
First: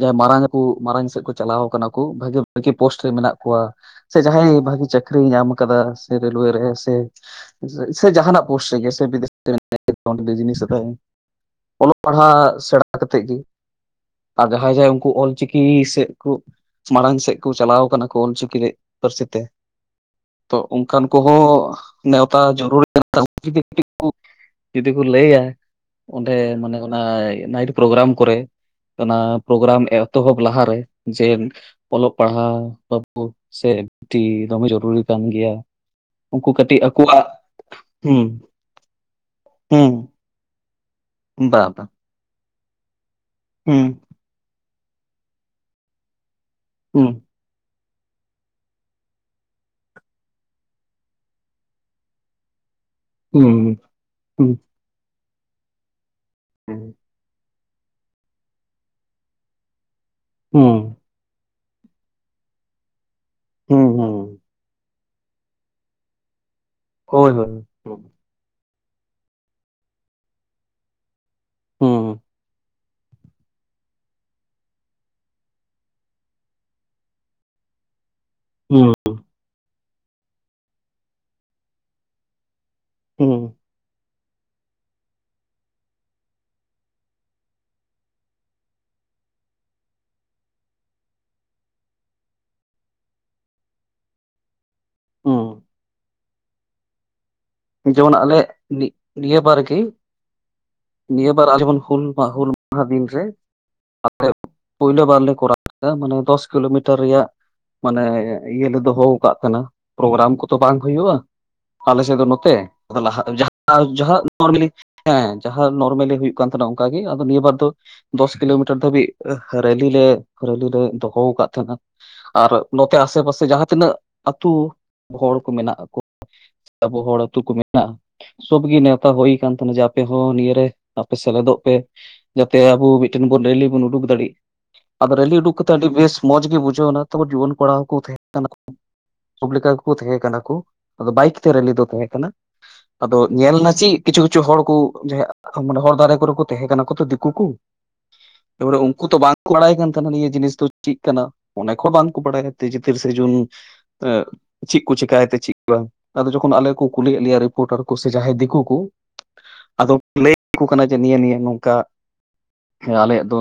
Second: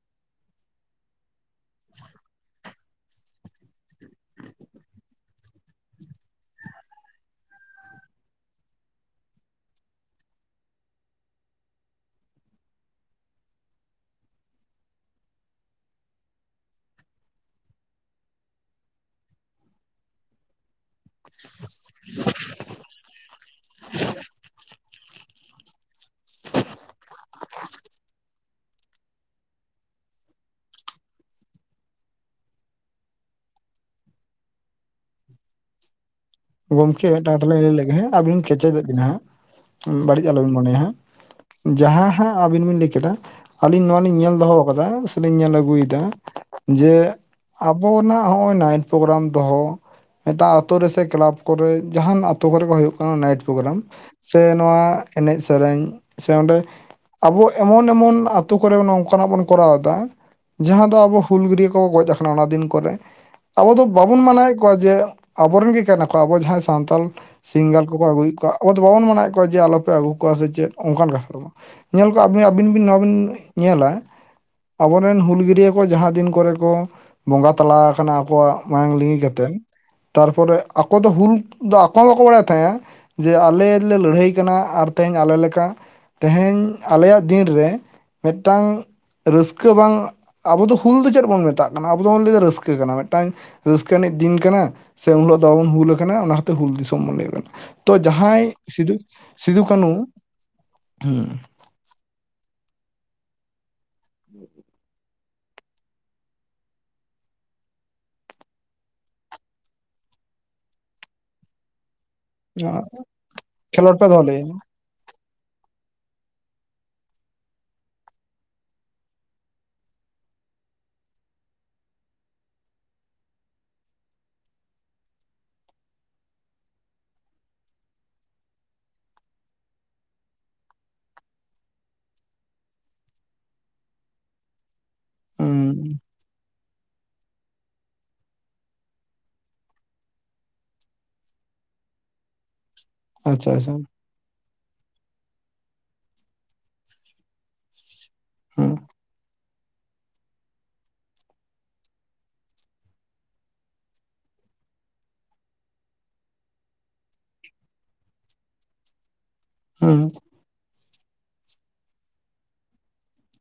ᱡᱟᱦᱟᱸᱭ ᱢᱟᱨᱟᱝ ᱠᱚ ᱢᱟᱸᱲᱟᱝ ᱥᱮᱫ ᱠᱚ ᱪᱟᱞᱟᱣ ᱠᱟᱱᱟ ᱠᱚ ᱵᱷᱟᱜᱤ ᱵᱷᱟᱜᱤ, ᱯᱳᱥᱴ ᱨᱮ ᱢᱮᱱᱟᱜ ᱠᱚᱣᱟ ᱥᱮ ᱡᱟᱦᱟᱸᱭ ᱵᱷᱟᱹᱜᱤ ᱪᱟᱹᱠᱨᱤᱭ ᱧᱟᱢ ᱠᱟᱫᱟ ᱥᱮ ᱨᱮᱹᱞᱣᱮ ᱨᱮ, ᱥᱮ ᱡᱟᱦᱟᱸᱱᱟᱜ ᱯᱳᱥᱴ ᱨᱮ ᱜᱮ ᱥᱮ [unintelligible] ᱵᱤᱫᱮᱥ ᱨᱮ ᱵᱤᱡᱱᱮᱥ ᱟᱛᱮ ᱚᱞᱚᱜ ᱯᱟᱲᱦᱟᱜ ᱥᱮᱬᱟ ᱠᱟᱛᱮᱜ ᱜᱮ, ᱟᱨ ᱡᱟᱦᱟᱸᱭ ᱡᱟᱦᱟᱸᱭ ᱩᱱᱠᱩ ᱚᱞᱪᱤᱠᱤ ᱥᱮᱫ ᱠᱩ ᱢᱟᱲᱟᱝ ᱥᱮᱫ ᱠᱚ ᱪᱟᱞᱟᱣ ᱠᱟᱱᱟ ᱠᱚ ᱚᱞᱪᱤᱠᱤ ᱨᱮ ᱯᱟᱹᱨᱥᱤ ᱛᱮ, ᱛᱚ ᱚᱱᱠᱟᱱ ᱠᱚᱦᱚᱸ ᱱᱮᱣᱛᱟ ᱡᱟᱹᱨᱩᱲ [unintelligible] ᱠᱟᱱᱟ ᱩᱱᱠᱩ ᱠᱚᱜᱮ ᱛᱚ ᱡᱩᱫᱤ ᱠᱚ ᱞᱟᱹᱭᱟ ᱚᱸᱰᱮ ᱢᱟᱱᱮ ᱚᱱᱟ ᱱᱟᱭᱤᱴ ᱯᱨᱳᱜᱨᱟᱢ ᱠᱚᱨᱮ, ᱚᱱᱟ ᱯᱨᱳᱜᱨᱟᱢ ᱮᱛᱚᱦᱚᱵ ᱞᱟᱦᱟᱨᱮ ᱡᱮ, ᱚᱞᱚᱜ ᱯᱟᱲᱦᱟᱣ ᱯᱟᱵᱵᱚ ᱥᱮ ᱴᱷᱤ ᱫᱚᱢᱮ ᱡᱚᱨᱩᱨᱤ ᱠᱟᱱ ᱜᱮᱭᱟ, ᱩᱱᱠᱩ ᱠᱟᱹᱴᱤᱡ ᱜᱚᱢᱠᱮ ᱟᱠᱚᱣᱟᱜ ᱢᱤᱫᱴᱟᱝ ᱠᱟᱛᱷᱟ ᱞᱤᱧ ᱞᱟᱹᱭ ᱞᱮᱫ ᱜᱮ ᱦᱟᱸᱜ ᱦᱩᱸ ᱟᱹᱵᱤᱱᱤᱧ ᱠᱮᱪᱮᱫᱚᱜ ᱵᱤᱱᱟ ᱦᱟᱸᱜ ᱦᱩᱸ ᱵᱟᱹᱲᱤᱡ ᱟᱞᱚᱵᱤᱱ ᱢᱚᱱᱮᱭ ᱦᱟᱸᱜ, ᱵᱟ ᱵᱟ ᱡᱟᱦᱟᱸ ᱦᱟᱸᱜ ᱟᱵᱤᱱ ᱵᱤᱱ ᱞᱟᱹᱭ ᱠᱮᱫᱟ ᱟᱹᱞᱤᱧ ᱦᱩᱸ ᱱᱚᱣᱟ ᱞᱤᱧ ᱧᱮᱞ ᱫᱚᱦᱚ, ᱠᱟᱫᱟ ᱥᱮ ᱞᱤᱧ ᱧᱮᱞ ᱟᱹᱜᱩᱭᱮᱫᱟ ᱡᱮ, ᱦᱩᱸ ᱟᱵᱚᱱᱟᱜ ᱦᱚᱸᱜᱼᱚᱭ ᱱᱟᱭᱤᱴ ᱯᱨᱳᱜᱨᱟᱢ ᱫᱚᱦᱚ ᱢᱤᱫᱴᱟᱝ ᱟᱛᱳ ᱨᱮᱥᱮ ᱠᱞᱟᱵᱽ ᱠᱚᱨᱮ ᱡᱟᱦᱟᱸᱱᱟᱜ, ᱟᱛᱳ ᱠᱚᱨᱮ ᱠᱚ ᱦᱩᱭᱩᱜ ᱠᱟᱱᱟ ᱱᱟᱭᱤᱴ ᱦᱩᱸ ᱯᱨᱳᱜᱨᱟᱢ ᱥᱮ ᱦᱩᱸ ᱱᱚᱣᱟ ᱮᱱᱮᱡ ᱥᱮᱨᱮᱧ, ᱥᱮ ᱚᱸᱰᱮ ᱟᱵᱚ ᱮᱢᱚᱱ ᱮᱢᱚᱱ ᱟᱛᱳ ᱠᱚᱨᱮ ᱱᱚᱝᱠᱟᱱᱟᱜ ᱵᱚᱱ ᱠᱚᱨᱟᱣᱫᱟ, ᱦᱩᱸ ᱡᱟᱦᱟᱸ ᱫᱚ ᱟᱵᱚ ᱦᱩᱞᱜᱟᱹᱨᱭᱟᱹ ᱠᱚᱠᱚ ᱜᱚᱡ ᱟᱠᱟᱱᱟ ᱚᱱᱟ ᱫᱤᱱ ᱠᱚᱨᱮ, ᱟᱵᱚ ᱫᱚ ᱦᱩᱸ ᱦᱩᱸ ᱵᱟᱵᱚᱱ ᱢᱟᱱᱟᱣᱮᱫ ᱠᱚᱣᱟ ᱡᱮ, ᱟᱵᱚᱨᱮᱱ ᱜᱮ ᱠᱟᱱᱟ ᱠᱚ ᱟᱵᱚ ᱡᱟᱦᱟᱸᱭ ᱥᱟᱱᱛᱟᱞ ᱦᱳᱭ ᱦᱳᱭ ᱥᱤᱝᱜᱟᱨ, ᱩᱱᱠᱩ ᱦᱩᱸ ᱠᱚ ᱟᱹᱜᱩᱭᱮᱫ ᱠᱚᱣᱟ ᱟᱵᱚ ᱫᱚ ᱵᱟᱵᱚᱱ ᱢᱟᱱᱟᱭᱮᱫᱠᱚᱣᱟ ᱡᱮ ᱟᱞᱯᱮ ᱟᱹᱜᱩ ᱠᱚᱣᱟ ᱥᱮ ᱪᱮᱫ, ᱚᱱᱠᱟᱱ ᱠᱟᱛᱷᱟ ᱫᱚ ᱧᱮᱞ ᱠᱚᱜᱼᱟ ᱟᱹᱵᱤᱱ ᱵᱤᱱ ᱱᱚᱣᱟᱵᱤᱱ, ᱧᱮᱞᱟ ᱟᱵᱚᱨᱮᱱ ᱦᱩᱞᱜᱟᱹᱨᱭᱟᱹ ᱠᱚ ᱡᱟᱦᱟᱸ ᱫᱤᱱ ᱠᱚᱨᱮ ᱠᱚ ᱵᱚᱸᱜᱟ ᱛᱟᱞᱟ ᱟᱠᱟᱱᱟ, ᱟᱠᱚᱣᱟᱜ ᱦᱩᱸ ᱢᱟᱭᱟᱝ ᱞᱤᱸᱜᱤ ᱠᱟᱛᱮᱱ ᱛᱟᱨᱯᱚᱨᱮ ᱟᱠᱚ ᱫᱚ ᱦᱩᱞ ᱫᱚ ᱟᱠᱚ ᱦᱚᱸ ᱵᱟᱠᱚ ᱵᱟᱲᱟᱭᱮᱫ ᱛᱟᱦᱮᱸᱼᱟ᱾ ᱡᱮ ᱦᱩᱸ ᱟᱞᱮ ᱞᱮ ᱞᱟᱹᱲᱦᱟᱹᱭ ᱠᱟᱱᱟ ᱟᱨ ᱛᱮᱦᱤᱧ ᱟᱞᱮ ᱞᱮᱠᱟ ᱛᱮᱦᱮᱧ ᱟᱞᱮᱭᱟᱜ ᱫᱤᱱᱨᱮ, ᱢᱤᱫᱴᱟᱝ ᱨᱟᱹᱥᱠᱟᱹ ᱵᱟᱝ ᱟᱵᱚ ᱫᱚ ᱦᱩᱞ ᱫᱚ ᱪᱮᱫ ᱵᱚᱱ ᱢᱮᱛᱟᱜ ᱠᱟᱱᱟ, ᱟᱵᱚ ᱫᱚᱵᱚᱱ ᱞᱟᱹᱭᱫᱟ ᱨᱟᱹᱥᱠᱟᱹ ᱠᱟᱱᱟ ᱢᱤᱫᱴᱟᱝ ᱨᱟᱹᱥᱠᱟᱹ ᱟᱹᱱᱤᱡ ᱫᱤᱱ ᱠᱟᱱᱟ, ᱥᱮ ᱩᱱ ᱦᱤᱞᱳᱜ ᱫᱚ ᱵᱟᱵᱚᱱ ᱦᱩᱸ ᱦᱩᱞ ᱠᱟᱱᱟ ᱚᱱᱟ ᱦᱚᱛᱮ ᱦᱩᱞ ᱫᱤᱥᱚᱢ ᱵᱚᱱ ᱞᱟᱹᱭᱟᱜ ᱠᱟᱱᱟ᱾ ᱛᱚ ᱡᱮᱢᱚᱱ ᱟᱞᱮ ᱡᱟᱦᱟᱸᱭ ᱥᱤᱫᱩ ᱱᱤ-ᱱᱤᱭᱟᱹ ᱵᱟᱨ ᱥᱤᱫᱩ ᱜᱤ ᱠᱟᱹᱱᱩ ᱱᱤᱭᱟᱹ ᱦᱩᱸ ᱵᱟᱨ ᱡᱮᱢᱚᱱ ᱦᱩᱞ ᱚᱣᱟ ᱦᱩᱞ ᱢᱟᱦᱟ ᱫᱤᱱ ᱨᱮ [inaudible] ᱯᱩᱭᱞᱩ ᱵᱟᱨ ᱞᱮᱨᱟᱣ ᱟ ᱢᱟᱱᱮ ᱫᱚᱥ ᱠᱤᱞᱳᱢᱤᱴᱟᱨ ᱨᱮᱭᱟᱜ ᱢᱟᱱᱮ ᱤᱭᱟᱹᱞᱮ ᱫᱚᱦᱚ ᱠᱟᱫ ᱛᱟᱦᱱᱟ, ᱯᱨᱚᱜᱨᱟᱢ ᱠᱚᱫᱚ ᱵᱟᱝ ᱦᱩᱭᱩᱜᱼᱟ, ᱟᱞᱮᱥᱮᱫ ᱫᱚ ᱱᱚ ᱛᱮ ᱠᱷᱮᱞᱳᱰ ᱯᱮ ᱫᱚᱦᱚ ᱞᱮᱫᱼᱟ [inaudible] ᱦᱮᱸ ᱡᱟᱦᱟᱸ ᱱᱚᱨᱢᱮᱞᱤ ᱦᱩᱭᱩᱜ ᱠᱟᱱ ᱛᱟᱦᱮᱱᱟ ᱚᱝᱠᱟᱜ ᱜᱮ, ᱟᱫᱚ ᱱᱤᱭᱟᱹ ᱵᱟᱨ ᱫᱚ ᱫᱚᱥ ᱠᱤᱞᱳᱢᱤᱴᱟᱨ ᱫᱷᱟᱹᱵᱤᱜ ᱨᱮᱞᱤ ᱞᱮ ᱨᱮᱞᱤ ᱞᱮ ᱫᱚᱦᱚ ᱠᱟᱫ ᱛᱟᱦᱮᱸᱱᱟ᱾ ᱟᱨ ᱱᱚᱛᱮ ᱟᱥᱮ ᱯᱟᱥᱮ ᱡᱟᱦᱟᱸ ᱛᱤᱱᱟᱹᱜ ᱟᱹᱛᱩ ᱦᱚᱲ ᱠᱚ ᱢᱮᱱᱟᱜ ᱠᱚ᱾ ᱟᱵᱚ ᱦᱚᱲ ᱟᱹᱛᱩ ᱠᱚ ᱢᱮᱱᱟᱜᱼᱟ᱾ ᱥᱚᱵ ᱜᱮ ᱱᱮᱶᱛᱟ ᱦᱳᱭ ᱠᱟᱱ ᱛᱟᱦᱮᱱᱟ, ᱡᱮ ᱟᱯᱮ ᱦᱚᱸ ᱱᱤᱭᱟᱹᱨᱮ ᱟᱯᱮ ᱥᱮᱞᱮᱫᱚᱜ ᱯᱮ᱾ ᱡᱟᱛᱮ ᱟᱵᱚ ᱢᱤᱫᱴᱮᱱ ᱵᱚᱱ ᱨᱮᱞᱤ ᱵᱚᱱ ᱩᱰᱩᱠ ᱫᱟᱲᱮᱜ ᱟᱫᱚ ᱨᱮᱞᱤ ᱦᱩᱸ ᱩᱰᱩᱠ ᱠᱟᱛᱮᱜ ᱟᱹᱰᱤ ᱵᱮᱥ᱾ ᱢᱚᱸᱡᱽ ᱜᱮ ᱵᱩᱡᱷᱟᱹᱣ ᱚᱱᱟ ᱛᱚ ᱡᱩᱣᱚᱱ ᱠᱚᱲᱟ ᱦᱚ ᱠᱚ ᱛᱟᱦᱮᱸ ᱠᱟᱱᱟ᱾ ᱥᱚᱵ ᱞᱮᱠᱟ ᱜᱮᱠᱚ ᱛᱟᱦᱮᱸ ᱠᱟᱱᱟ ᱠᱩ ᱟᱫᱚ ᱵᱟᱭᱤᱠ ᱛᱮ ᱨᱮᱞᱤ ᱫᱚ ᱛᱟᱦᱮᱸ ᱠᱟᱱᱟ, ᱟᱫᱚ ᱟᱪᱪᱷᱟ ᱧᱮᱞ ᱱᱟ ᱟᱪᱪᱷᱟ ᱪᱮᱜ ᱠᱤᱪᱷᱩ-ᱠᱤᱪᱷᱩ ᱦᱚᱲ ᱠᱩ ᱢᱟᱱᱮ ᱦᱚᱲ ᱫᱟᱨᱮ ᱠᱚᱨᱮ ᱠᱚ ᱛᱟᱦᱮᱸ ᱠᱟᱱᱟ ᱠᱚ ᱛᱚ ᱫᱤᱠᱩ ᱠᱩ ᱦᱩᱸ [unintelligible] ᱩᱝᱠᱩ ᱛᱚ ᱵᱟᱝ ᱵᱟᱲᱟᱭ ᱠᱟᱱ ᱛᱟᱦᱮᱱᱟ ᱱᱤᱭᱟᱹ ᱡᱤᱱᱤᱥ ᱫᱚ ᱪᱤᱜ ᱠᱟᱱᱟ, ᱚᱱᱮᱠ ᱦᱚᱸ ᱵᱟᱝᱠᱚ ᱵᱟᱲᱟᱭᱟ ᱛᱤᱡᱮ ᱛᱤᱨᱤᱥᱮ ᱡᱩᱱ [unintelligible] ᱪᱤᱜ ᱠᱩ ᱪᱮᱞᱤᱠᱟᱭᱛᱮ ᱪᱤᱜ ᱵᱟᱝ, ᱟᱫᱚ ᱡᱚᱠᱷᱚᱱ ᱟᱞᱮ ᱠᱩ ᱠᱩᱞᱤᱭᱮᱫ ᱞᱮᱭᱟ ᱨᱤᱯᱳᱴᱟᱨ ᱠᱚ ᱥᱮ ᱡᱟᱦᱟᱸᱭ ᱫᱤᱠᱩ ᱠᱚ ᱟᱫᱚ ᱦᱩᱸ ᱞᱟᱹ ᱠᱩ ᱠᱟᱱᱟ ᱡᱮ ᱱᱤᱭᱟᱹ ᱱᱤᱭᱟᱹ ᱱᱚᱝᱠᱟ ᱟᱞᱮᱭᱟᱜ ᱫᱚ